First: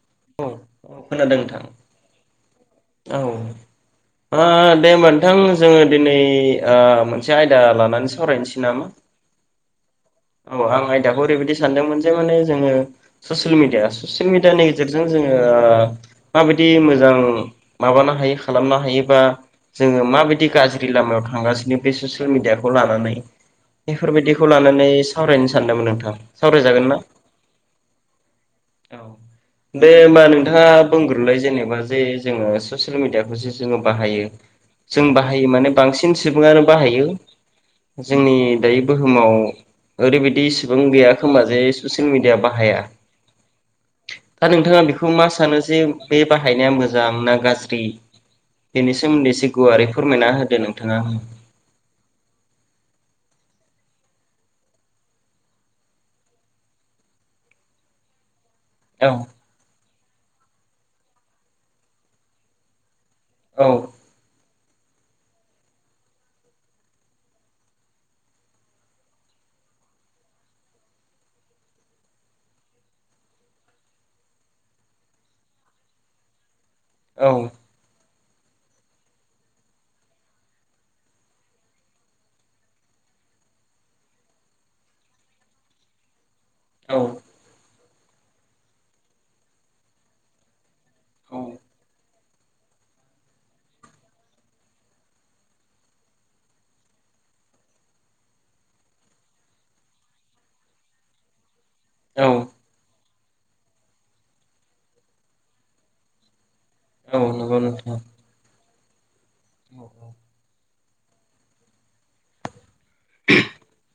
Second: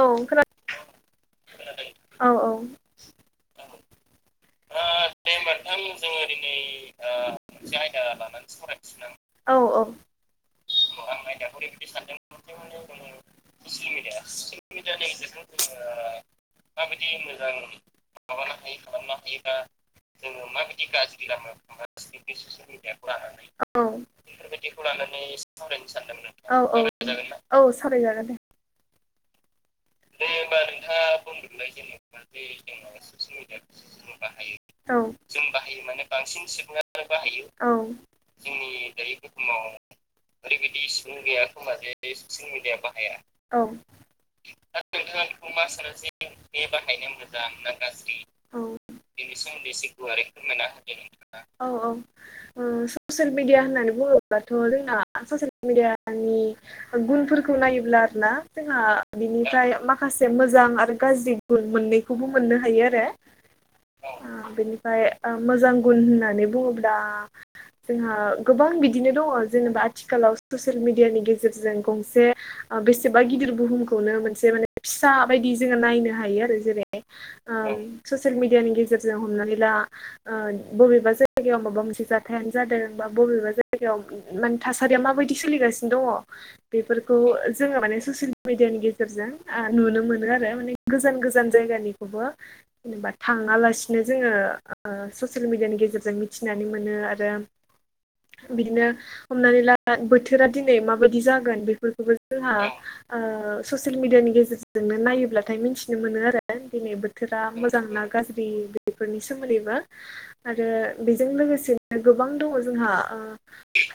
औ खोना औ खोनादों नोंथां औ -औ। औ। ओ दे होनबा नोंथां जोङो दिनै मोनसे आयदा लानानै सावरायनोसै नामा? औ -औ। औ आं आयदाखौ ओरैबायदि सानदोंमोन जे माने जोङो ससियेल मिडिया ससियेल मिडियानि गेजेरजों जोङो ओ माबायदि मोजां माबानो हायो खालामनो हायो बा जोङो माबायदि गाज्रि लामायाव थांगासिनो बे ससियेल मिडियाखौ लानानै बेफोरबायदिखौ लानानै सावरायनो सानदोंमोन नोंथां औ- सावरायजागोन ना? औ -औ सावराय जागोन दे। औ दे होमबा नोंथाङा बुंग्रोनलाय जेनेबा जे जोङो ससियेल मिेडियाखौसो जोङो बाहायो। औ जों बाहायो माने बांसिन सुबुङानो बाहायो औ जोंनि दायो बुहुमाव ओरैबायदि इसिबां गैया खोमा जे ससियेल मिडिया बाहाया। औ दा नोंथाङा बेखौ मा सानो जे बे बाहायनाया मोजां ना गाज्रि? औ बेनि सोमोनै गुवारै फोरमायना होदो नोंथाङा औ -औ ओ ससेल मिदिया होननानै बुङो बाथ' जोंना ससियेल मिडियानि गुनफोरखौ नायोब्ला आरो ना? जोंहा औ बिनिफ्राय माखासे मोजां आरो गाज्रि गुन मोननैखौबो मोननो हायो आरो। औ। बेनिफ्राय मोजां गुन होननानै बुङोब्ला जोंहा गोबां बिदिनो दङ। जेनेबा आथिखालाव ससिल मिडियानि गेजेरजों गंसे बेसेबा गिदिर बुहुमखौनो मोनसे माने फिसा बायदि जोङो नायनो हायो आरो औ जेरैहाय ससियेल मिडियानि गेजेरजों हमनानै ला बबेबा जायगायाव माबा मोनसे जाथायानो जादोंबा बबेबा जायगायाव माने थासारिया माबायदि सोलिगासिनो दङ। औ बेफोरखौ जोङो माने ससियेल मिडियानि गेजेरजों ओ नुनो मोनो आरो माने गोजान गोजान जायगानिखौबो जेनेबा थाङालासिनो जोङो ससियेल मिडियानि गेजेरजों मिथिनानै मोनो आरो बिदिनो हमनानै ला बोथोरा दिनै माबायदि जागोन बे -फोर फोरखौबो औ जोंहा ससियेल मिडियानि गेजेरजोंनो नायोब्लाथाय मिथिनो मोनो आरो। दिनै औ बोथोरा नंगौ मोजां नोंथां औ ना गाज्रि बेफोरनि सोमोन्दैबो आरो बेजों लोगोसेनो गोबां दङ जोंहा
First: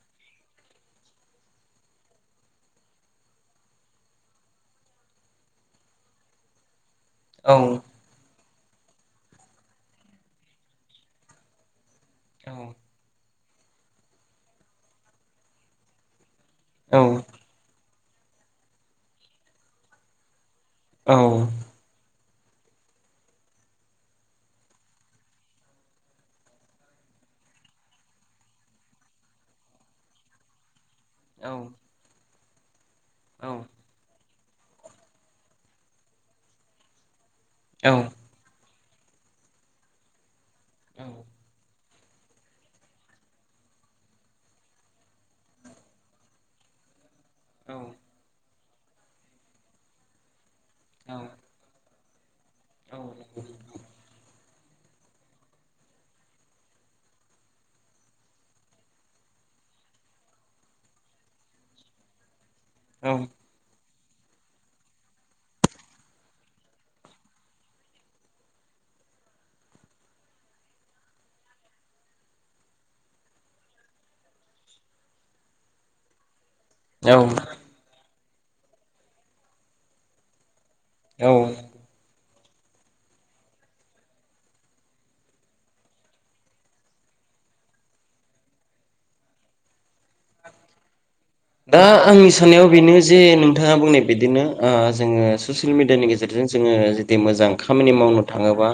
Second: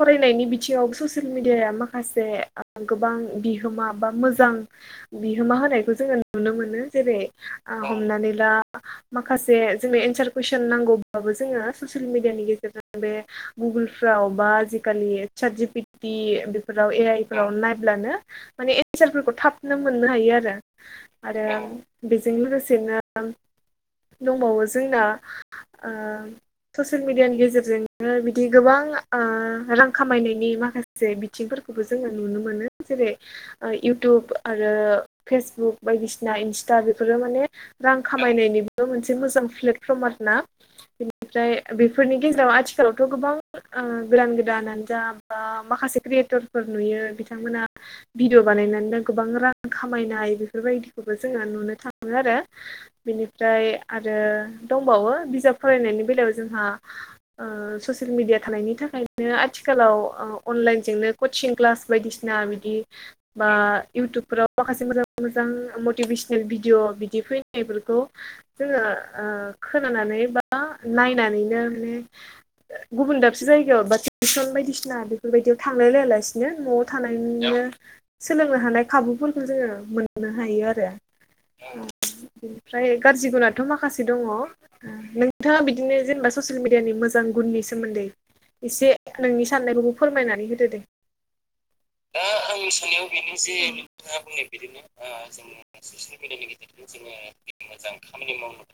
फरायनायनि बिथिङाव ससियेल मिडियाया माखासे गोबां बिहोमा बा मोजां बिहोमा होनायखौ जोङो नुनो मोनो जेरै औ हमनानै ला माखासे जोंनो एन्सार कुइसन नांगौबाबो जोङो ससियेल मिडियानि औ गेजेरजों बे गुगोलफ्राव बा आजिखालि साज पिटि बेफोराव औ ए आइ फोराव नायब्लानो माने एन्सारफोरखौ थाबनो मोननो हायो आरो आरो औ बेजों लोगोसेनो दंबावो जोंना ससियेल मेडियानि गेजेरजोंनो बिदि गोबां रां खामायनायनि माखासे जे बिथिंफोरखौबो जोङो नुनो मोनो जेरै इउटुब आरो फेसबुक बायदिसिना इन्स्टा बेफोरो माने रां खामायनायनि बे मोनसे मोजां प्लेटफर्म आरो ना बेनिफ्राय बे बेफोरनि गेजेराव आथिखालावथ' गोबां गोदान गोदान आनोजा बा माखासे क्रियेटरफोर नुयो बिथांमोना भिडिअ बानायनानैनो गोबां रां खामायनाय बेफोरबायदिखौबो जोङो नुनो थाङो मोन आरो बेनिफ्राय आरो दंबावो बिजाब फरायनायनि बेलायाव जोंहा ससियेल मिडिया थानायनि थाखायनो आथिखालाव आथिखालाव अनलाइनजोंनो कचिं क्लास बायदिसिना बिदि बा इउटुबफोराव माखासे मोजां मोजां मटिभेसनेल भिडिअ बिदि फैनायफोरखौ जोङो खोनानानै बा नायनानैनो माने गुबुन दाबसे जायगायाव बा टेसन बायदिसिना बेफोरबायदियाव थांलाय लायालासिनो बिनो न'आव थानायनो सोलोंनो हानाय खाबुफोरखौ जोङो मोननो हायो आरो औ [unintelligible] बिनिफ्राय गाज्रि गुनाथ' माखासे दङ नोंथाङा बिदिनो जेनेबा ससियेल मिडियानि मोजां गुननि सोमोन्दै एसे नोंनि साननायबायदि फोरमायनानै होदो दे दा आंनि साननायाव बेनो जे नोंथाङा बुंनाय बादिनो जोङो ससियेल मिडियानि गेजेरजों जोङो जुदि मोजां खामानि मावनो थाङोबा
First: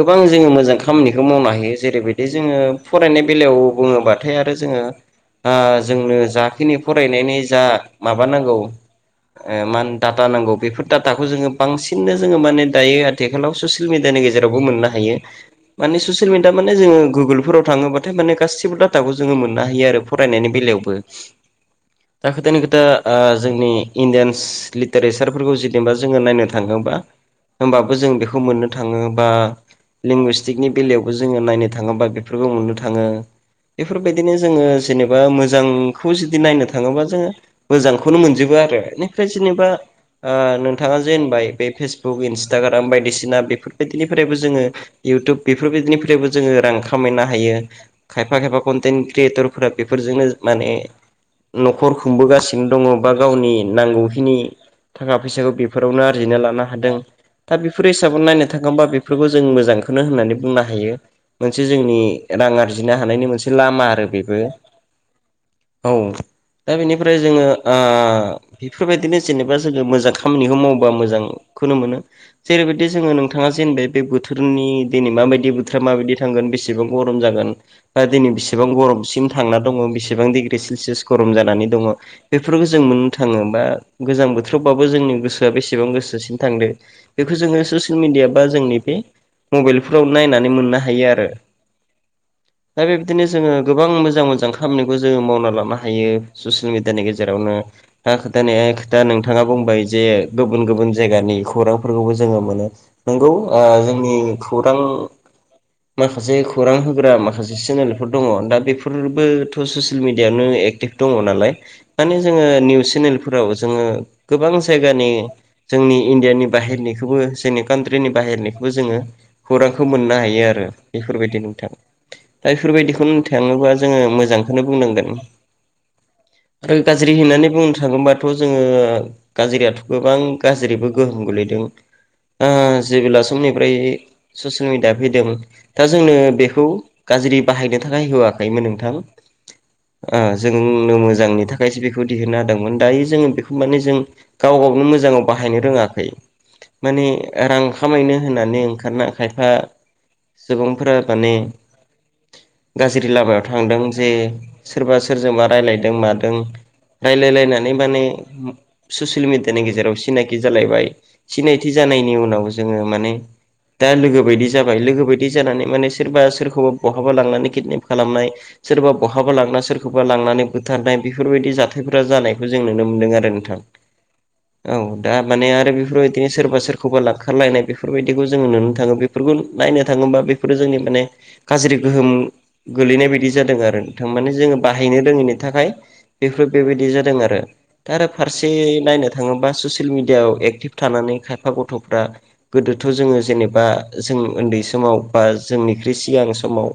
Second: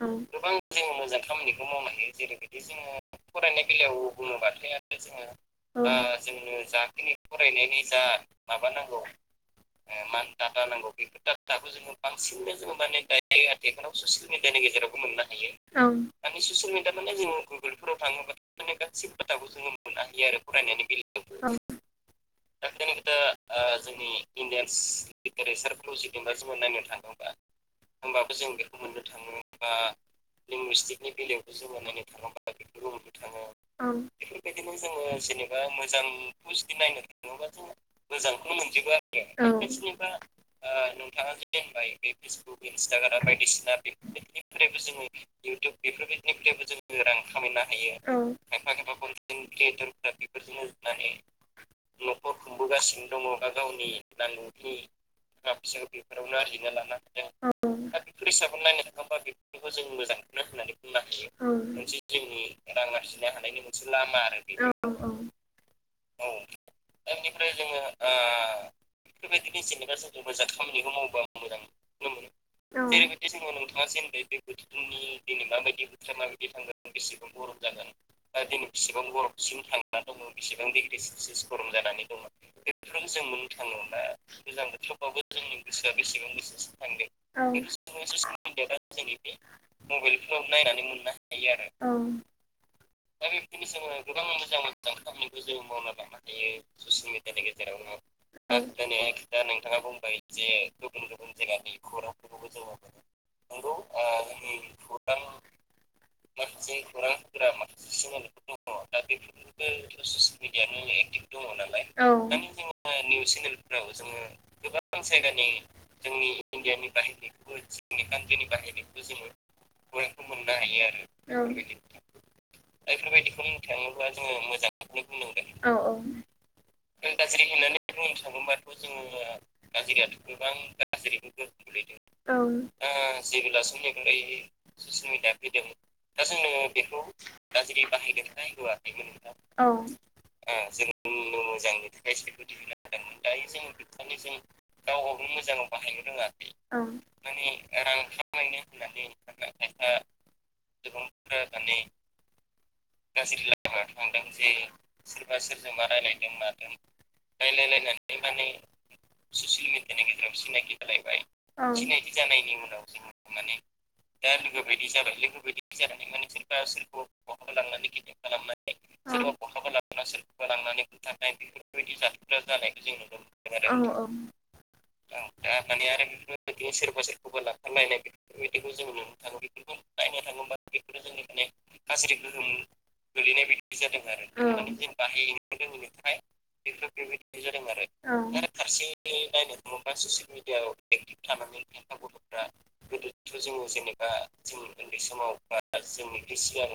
गोबां जोङो मोजां खामानिखौ मावनो हायो जेरैबायदि जोङो फरायनाय बेलायाव बुङोबाथाय आरो जोङो जोंनो जाखिनि फरायनायनि जा माबा नांगौ मा डाटा नांगौ बेफोर डाटाखौ जोङो बांसिननो जोङो माने दायो आथिखालाव ससियेल मिडियानि गेजेराव मोननो हायो माने ससियेल मिडियाआव माने जोङो गुगोलफोराव थांङोबाथाय माने गासैबो दाथा फोरखौ मोननो मोननो हायो आरो फरायनायनि बेलायावबो दा खोथानि खोथा ओ जोंनि इन्डियान लिटारेसारफोरखौ जेननोबा जोङो नायनो थाङोबा होमबाबो जों बेखौ मोननो थाङो बा लेंगुस्टिकनि बेलायावबो जोङो नायनो थाङोबा बेफोरखौ नुनो थाङो बेफोरबायदिनो जोङो जेनेबा मोजांखौ जुदि नायनो थाङोबा जोङो मोजांखौनो मोनजोबो आरो जेनेबा ओ नोंथाङा जेनबाय बे फेसबुक इन्सटाग्राम बायदिसिना बेफोरबायदिनिफ्राय फ्रायबो जोङो इउटुब बेफोरबायदिनिफ्रायबो जोङो रां खामायनो हायो खायफा खायफा कन्टेन्ट क्रियेटर फोर बेफोरजोंनो माने न'खर खुंबोगासिनो दङ बा गावनि नांगौ नांगौनि थाखा फैसाखौ बेफोरावनो आरजिना लानो हादों दा बेफोर हिसाबखौ नायनो जों मोजां होननानै बुंनो हायो मोनसे जोंनि रां आरजिनो हानायनि मोनसे लामा औ औ औ दा बेनिफ्राय जोङो ओ बेफोरबायदि नो जेनेबा जो मोजां खामानिखौ मावोबा मोजांखौनो मोनो जेरैबायदि जोङो नोंथाङा जेनेबा बे बोथोरनि दिनै माबायदि बोथोरा माबायदि थांगोन बेसेबां गरम जागोन बा दिनै बेसेबां गरम सिम थांना दङ बेसेबां छेलसियास डिग्री जाना दं बेफोरखौ जों मोन्नो थाङो गोजां बोथोरावबो जोंनि गोसो बेसेबां गोसोसिन थांदों बेखौ जोङो ससियेल मिदिया बा जों जोंनि बे मबाइलफोराव नायनानै मोननो हायो आरो दा बेबादिनो जोङो गोबां मोजां मोजां खामानिखौ जोङो मावना लानो हायो ससियेल मिडियानि गेजेरावनो [unintelligible] अनेक खोथा नोंथाङा बुंबाय जे गुबुन गुबुन जायगानि खौरांफोरखौबो जोङो मोनो नोंगौ ओ जोंनि खौरां [unintelligible] माखासे खौरां होग्रा माखासे चेनेलफोर दंङ दा बेफोरबोथ ससेल मिडियाआवनो एख। तेख दंङ नालाय औ माने जोंङो निउस फो। फोराव जोंङो गोबां जायगानि जोंनि इण्डियानि बाहेरनिखौबो जोंनि कान्र्टिनि बाहे। बाहेरनिखौ जोंङो खौरांखौ मोननो हायो आरो औ बेफोरबायदि नोंथां। दा एफोरबायदिखौन होनथांङोबा जोंङो मोजांखोनो बुंनांगोन। आरो गाज्रि होननानै बुंनो थां। थाङोबाथ जोंङो गाजिरियाथ गोबां गाजिरिबो गोहोम गोलैदों ओ। जेबोला सिमनिफ्राय ससिल मिडिया फैदों दा जोंनो बेखौ गाज्रि बाहायदों। थाखाय होआखैमोन नोंथां औ ओ जोंनो मोजांनि थाखायसो बेखौ दिहुनना होदोंमोन। दायो जोंङो बेखौ माने जों गाव गावनो मोजाङाव बाहायनो रोङाखै माने रां। रां खामायनो होननानै खायनो ओंखारना खायफा होननानै [unintelligible] सुबुंफोरा माने गाजिरि लामायाव थांदों जे सोरबा सोरजों। बा रायलायदों मादों लेराय नानै माने ससेल मिडियानि गेजेराव सिनायखि जालायबाय सिनायथि जानायनि उन। नाव जोंङो माने। दा लोगो बोयदि जाबाय लोगो बोयदि जानानै माने सोरबा सोरखौ बहाबा लांनानै किदनेप खालामनाय सोर। सोरबा बहाबा लांना सोरखौबा लांनानै बुथारनाय बेफोरबायदि जाथायफोरा जानाय। यखौ जों नुनो मोनदों आरो नोंथां। औ दा माने आरो बेफोरबायदिनो सोरबा सोरखौबा लाखारलायनाय बेफोरबायदिखौ जोंङो नुनो थांङो बेफोरनि नायनो थांङोबा बेफोरो जोंनि माने गाज्रि गोहोम गोलैनाय बायदि जादों आरो नोंथां माने जोंङो। बाहायनो रोङिनि थाखाय बेफोर बेबायदि जादों आ। आरो दा आरो फारसेयै नायनो थाङोबा ससेल मिडियाआव एक्टिभ थानानै खायफा गथ'फ्रा। गोदोथ' जोंङो जेनेबा जों ओन्दै समाव बा जोंनिख्रुइ सिगां समाव।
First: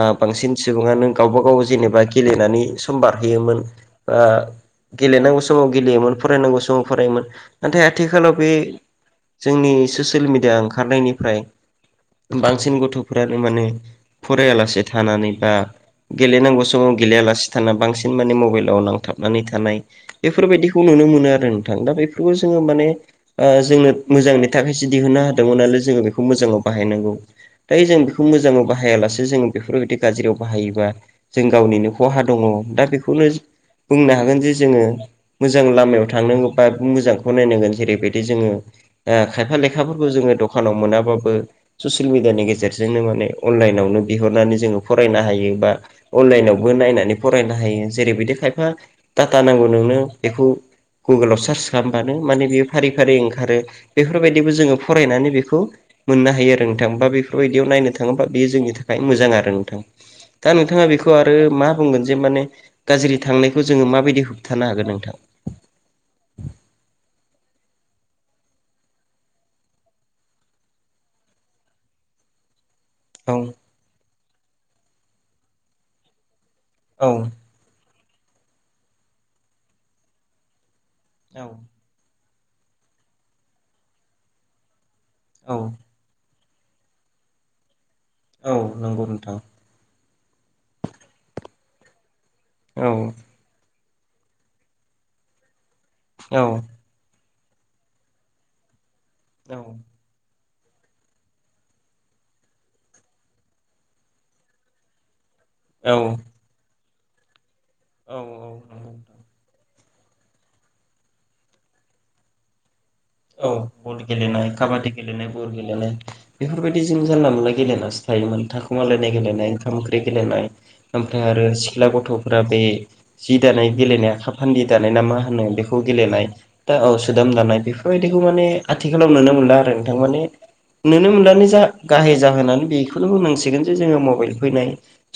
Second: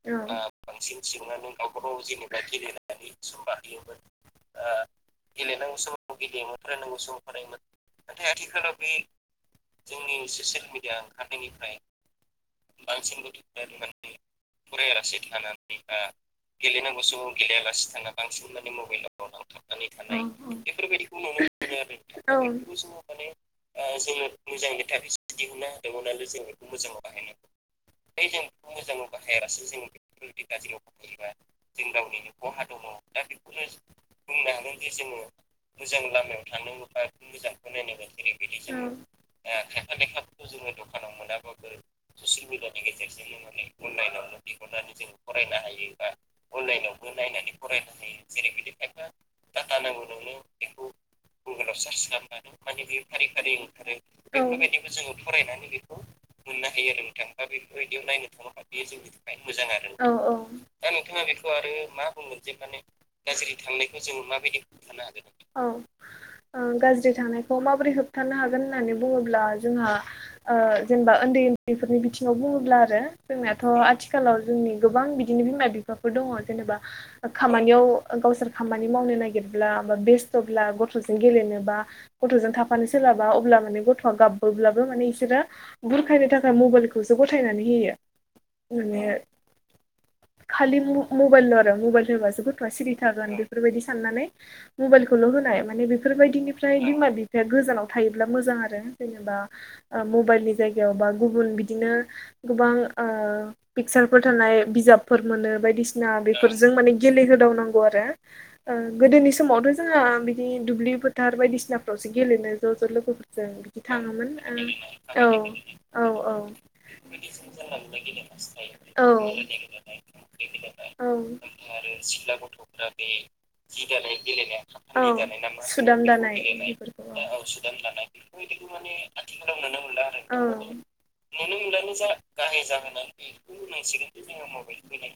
आं बांसिन सुबुंङानो गावबा गाव जेनेबा गेलेनानै सम बारहोयोमोन बा। गेलेनांगौ समाव गेलेयोमोन फरायनांगौ समाव फरायोमोन नाथाय आथिखालाव बे। जोंनि ससिल मिडिया ओंखारनायनिफ्राय। बांसिन गथ'फोरानो माने फरायालासे थानानै बा गेलेनांगौ समाव। गेलेयालासि थाना बांसिन माने मबाइलाव नांथाब। नानै थानाय बेफोरबायदिखौ नुनो मोनो आरो नोंथां दा बेफोरखौ औ औ जोंङो माने आ जोंनो मोजांनि थाखायसो दिहुनना होदोंमोन नालाय जोंङो बेखौ मोजाङाव बाहायनांगौ। दायो जों बिखौ मोजाङाव बाहायालासे जों बेफोरबायदि गाज्रियाव बाहायोबा जों गावनिनो। खहा दंङ दा बेखौनो जो बुंनो हागोन जि जोंङो मोजां लामायाव थांनांगौ बा मोजांखौ नायनांगोन जेरैबायदि जोंङो ओ खायफा लेखाफोरखौ जोंङो दखानाव मोनाबाबो ससिल मिडियानि गेजेरजोंनो माने अनलाइनाव नो बिहरनानै जोंङो फरायनो हायो बा अनलाइनावबो नायनानै फरायनो हायो जेरैबायदि खायफा टाटा नांगौ नोंनो एखौ गुगोलाव सार्च खामबानो माने बियो फारि फारि ओंखारो बेफोरबायदिबो जोंङो फरायनानै बिखौ मोननो हायो आरो नोंथां बा बेफोरबायदियाव नायनो थाङोबा बियो जोंनि थाखाय मोजां आरो नोंथां। औ दा औ नोंथाङा बिखौ आरो मा बुंगोन जे माने गाज्रि थांनाय [inaudible] औ ओ गाज्रिथांनाय खौ माबोरै होबथानो हागोन होननानै बुंङोब्ला जोंहा औ जेनेबा ओन्दै ओन्दैफोरनि बिथिङाव बुंङोब्ला ब्ला औ जोंनिनाथ आथिखालाव जोंनि गोबां बिदिनो बिमा बिफाफोर दंङ। जेनेबा औ ओ खामानियाव ओ गावसोर खामानि मावनो नागिरब्ला बा बेस्थ'ब्ला गथ'। गथ' जों गेलेनोबा गथ'जों थाफानो सोलाबा अब्ला माने गथ'आ गाबबोब्लाबो माने एसे औ बिसोरो बुरखायनो थाखाय मबाइलखौसो गथायनानै होयो औ नोंगौ माने नोंथां। खालि म मबाइल आरो मबाइल होबासो गथ'आ औ सिरि थागोन बे बेबायदि साननानै मबाइलखौल होनाय माने बिफोर औ बायदिनिफ्राय बिमा बि बिफाया गोजानाव थायोब्ला मोजां आरो जेनेबा औ ओ मबाइलनि जायगायाव बा गुबुन बिदिनो गोबां ओ पिकचारफोर थानाय बिजाब फोर मोनो औ बायदिसिना बेफोरजों माने गेलेहोदावनांगौ आरो औ नंगौ नोंथां गोदोनि समावथ' जोंहा बिदि दुब्लि फोथार बायदिसिनाफ्रावसो गेलेनो ज' ज' लोगो' औ बल गेलेनाय काबादि गेलेनाय बल गेलेनाय औ बेफोरबायदि जों जानला मोनला गेलेलासो थायोमोन औ थाखुमालायनाय गेलेनाय ओंखाम ओंख्रि गेलेनाय ओमफ्राय औ आरो सिख्ला गथ'फोरा बे जि दानाय गेलेनाय आ खाखा फान्दि दानाय ना मा होनो बेखौ गेलेनाय दा औ गेलेनाय सोदाम दानाय बेफोर बेबायदिखौ माने आथिखालाव नुनो मोनला आरो नोंथां माने नुनो मोनलानो जा गाहे जाहोनानै बे बेखौनो बुंनांसिगोन जे जोङो मबाइल फैनाय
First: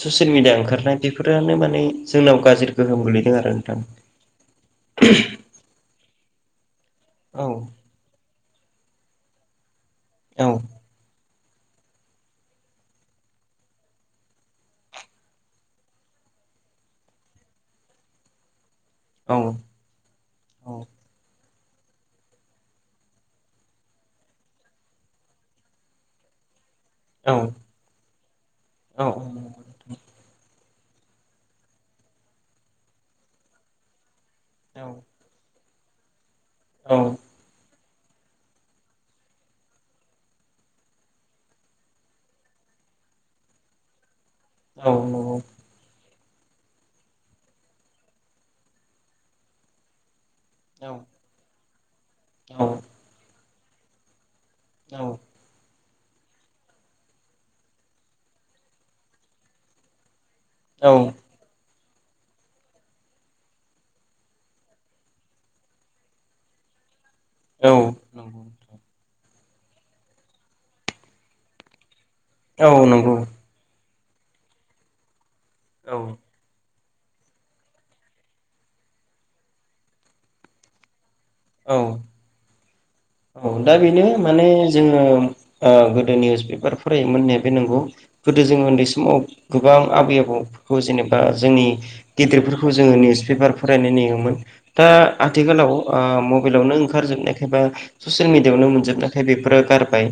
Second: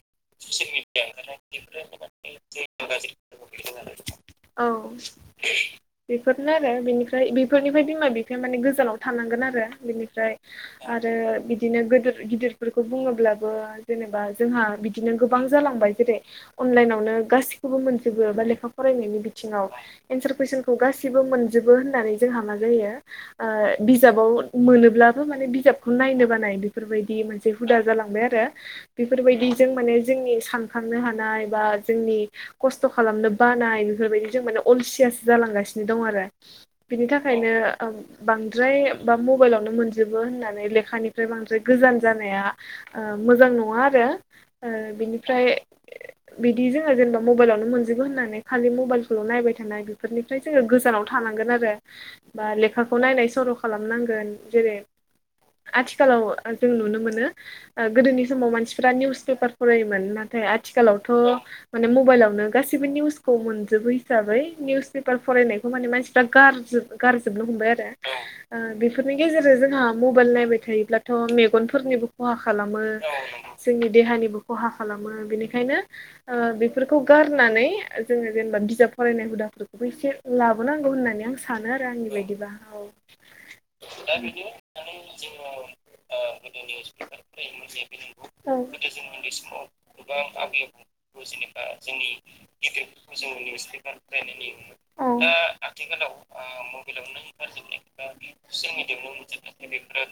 ससियेल मिडिया ओंखारनाय बेफोरानो माने जोंनाव गाज्रि [unintelligible] गोहोम गोलैदों आरो नोंथां औ बेफोरनो आरो बेनिफ्राय औ बेफोरनिफ्राय बिमा बिफाया माने गोजानाव थांगोन आरो बेनिफ्राय आरो बि बिदिनो गोदोर गिदिरफोरखौ बुङोब्लाबो जेनेबा जोंहा बिदिनो गोबां जालांबाय जेरै अनलाइनावनो गासिखौबो मोनजोबो बा लेखा फरायनायनि औ बिथिङाव एन्सार कुइसनखौ औ गासिबो मोन जोबो होननानै जोंहा मा जायो ओ बिजाबाव मोनोब्लाबो माने बिजाबखौ नायनो बानाय बेफोरबायदि औ मोनसे हुदा जालांबाय आरो औ बेफोरबायदिजों माने जोंनि सान ननो हानाय बा जोंनि खस्थ' खालामनो बानाय बेफोरबायदि जों माने औ अलसियासो जालांगासिनो दं आरो बिनि औ थाखायनो बांद्राय बा मबाइलावनो मोनजोबो होननानै लेखानिफ्राय बांद्राय गोजान जानाया ओ मोजां नङा आरो ओ औ नंगौ बिनिफ्राय बिदि जोङो जेनेबा मबाइलावनो मोनजोबो होननानै खालि मबाइलखौल' नायबाय थानाय बेफोरनिफ्राय जोङो औ गोजानाव थानांगोन आरो। बा औ लेखाखौ नायनाय सर' खालामनांगोन जेरै आथिखालाव जों नुनो मोनो ओ गोदोनि समाव मानसिफ्रा निउस पेपार फरायोमोन ना थाय औ नंगौ आथिखालावथ' माने मबाइलावनो गासिबो निउसखौ मोनजोबो हिसाबै निउस पेपार फरायनायखौ माने मानसिफ्रा गारजोबो गारजोबनो हमबाय आरो ओ बि बे फोरनि गेजेर जोंहा मबाइल नायबाय थायोब्लाथ' मेगनफोरनिबो खहा औ खालामो। नंगौ जोंनि देहानिबो खहा खालामो बेनिखायनो ओ बे बेफोरखौ गारनानै जोङो जेनेबा बिजाब फरायनाय हुदाफोरखौबो एसे लाबोनांगौ होननानै आं सानो आरो औ औ आंनि बायदिबा औ। औ दा बेनो माने जोङो ओ गोदो निउस पेपार फरायोमोन होननाया बे नंगौ। गोदो जोंङो उन्दै समाव गोबां आबै आबौखौ जेनेबा जों नि गिदिरफोरखौ जोङो निउस पेपार फरायनाय नेङोमोन दा समाव आथिखालाव ओ मबेइल नो ओंखारजोबनायखायबा ससियेल मिडियायावनो मोनजोबनायखाय बेफोरो गारबाय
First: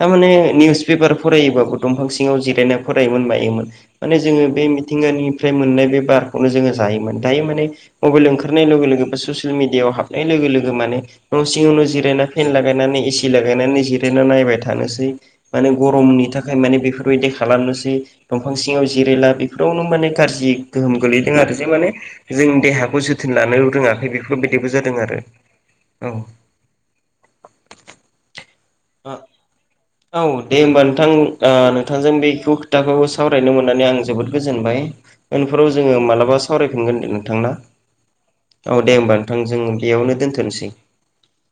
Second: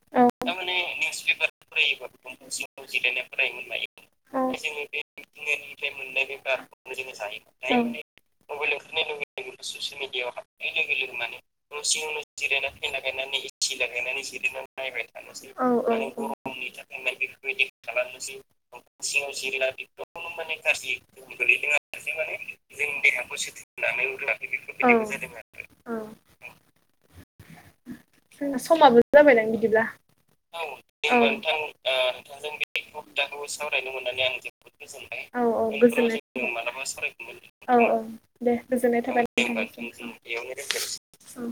थारमाने निउस पेपार फरायोबाबो दंफां सिङाव जिरायनाय फरायोमोन मायोमोन माने जोङो बे मिथिंगानिफ्राय मोननो नाय बे बारखौनो जोङो जायोमोन दायो माने मबेल ओंखारनाय लोगो लोगो बा ससियेल मेडियायाव हाबनाय लोगो लोगो माने न' सिङावनो जिरायना फेन लागायनानै एसि लागायनानै जिरायना नायबाय थानोसै माने गरमनि थाखाय माने बेफोरबायदि खालामनोसै दंफां सिङाव जिरायला बेफोरावनो माने गाज्रि गोहोम गोलैदों आरो जे माने जोंनि देहाखौ जोथोन लानो रोङाखै बेफोरबायदिबो जादों आरो। औ। जादों। जोंना समाबो जाबायदां बिदिब्ला। औ दे होमबा नोंथां नोंथांजों बेखौ खोथाखौ सावरायनो मोननानै आं जोबोद गोजोनबाय। औ औ फोराव जोङो मालाबा गोजोननाय सावरायफिनगोन दे नोंथां ना औ औ औ दे गोजोननाय होमबा थाबाय नोंथां जों नोंथांनिसिम। बेयावनो दोनथ'नो सै। औ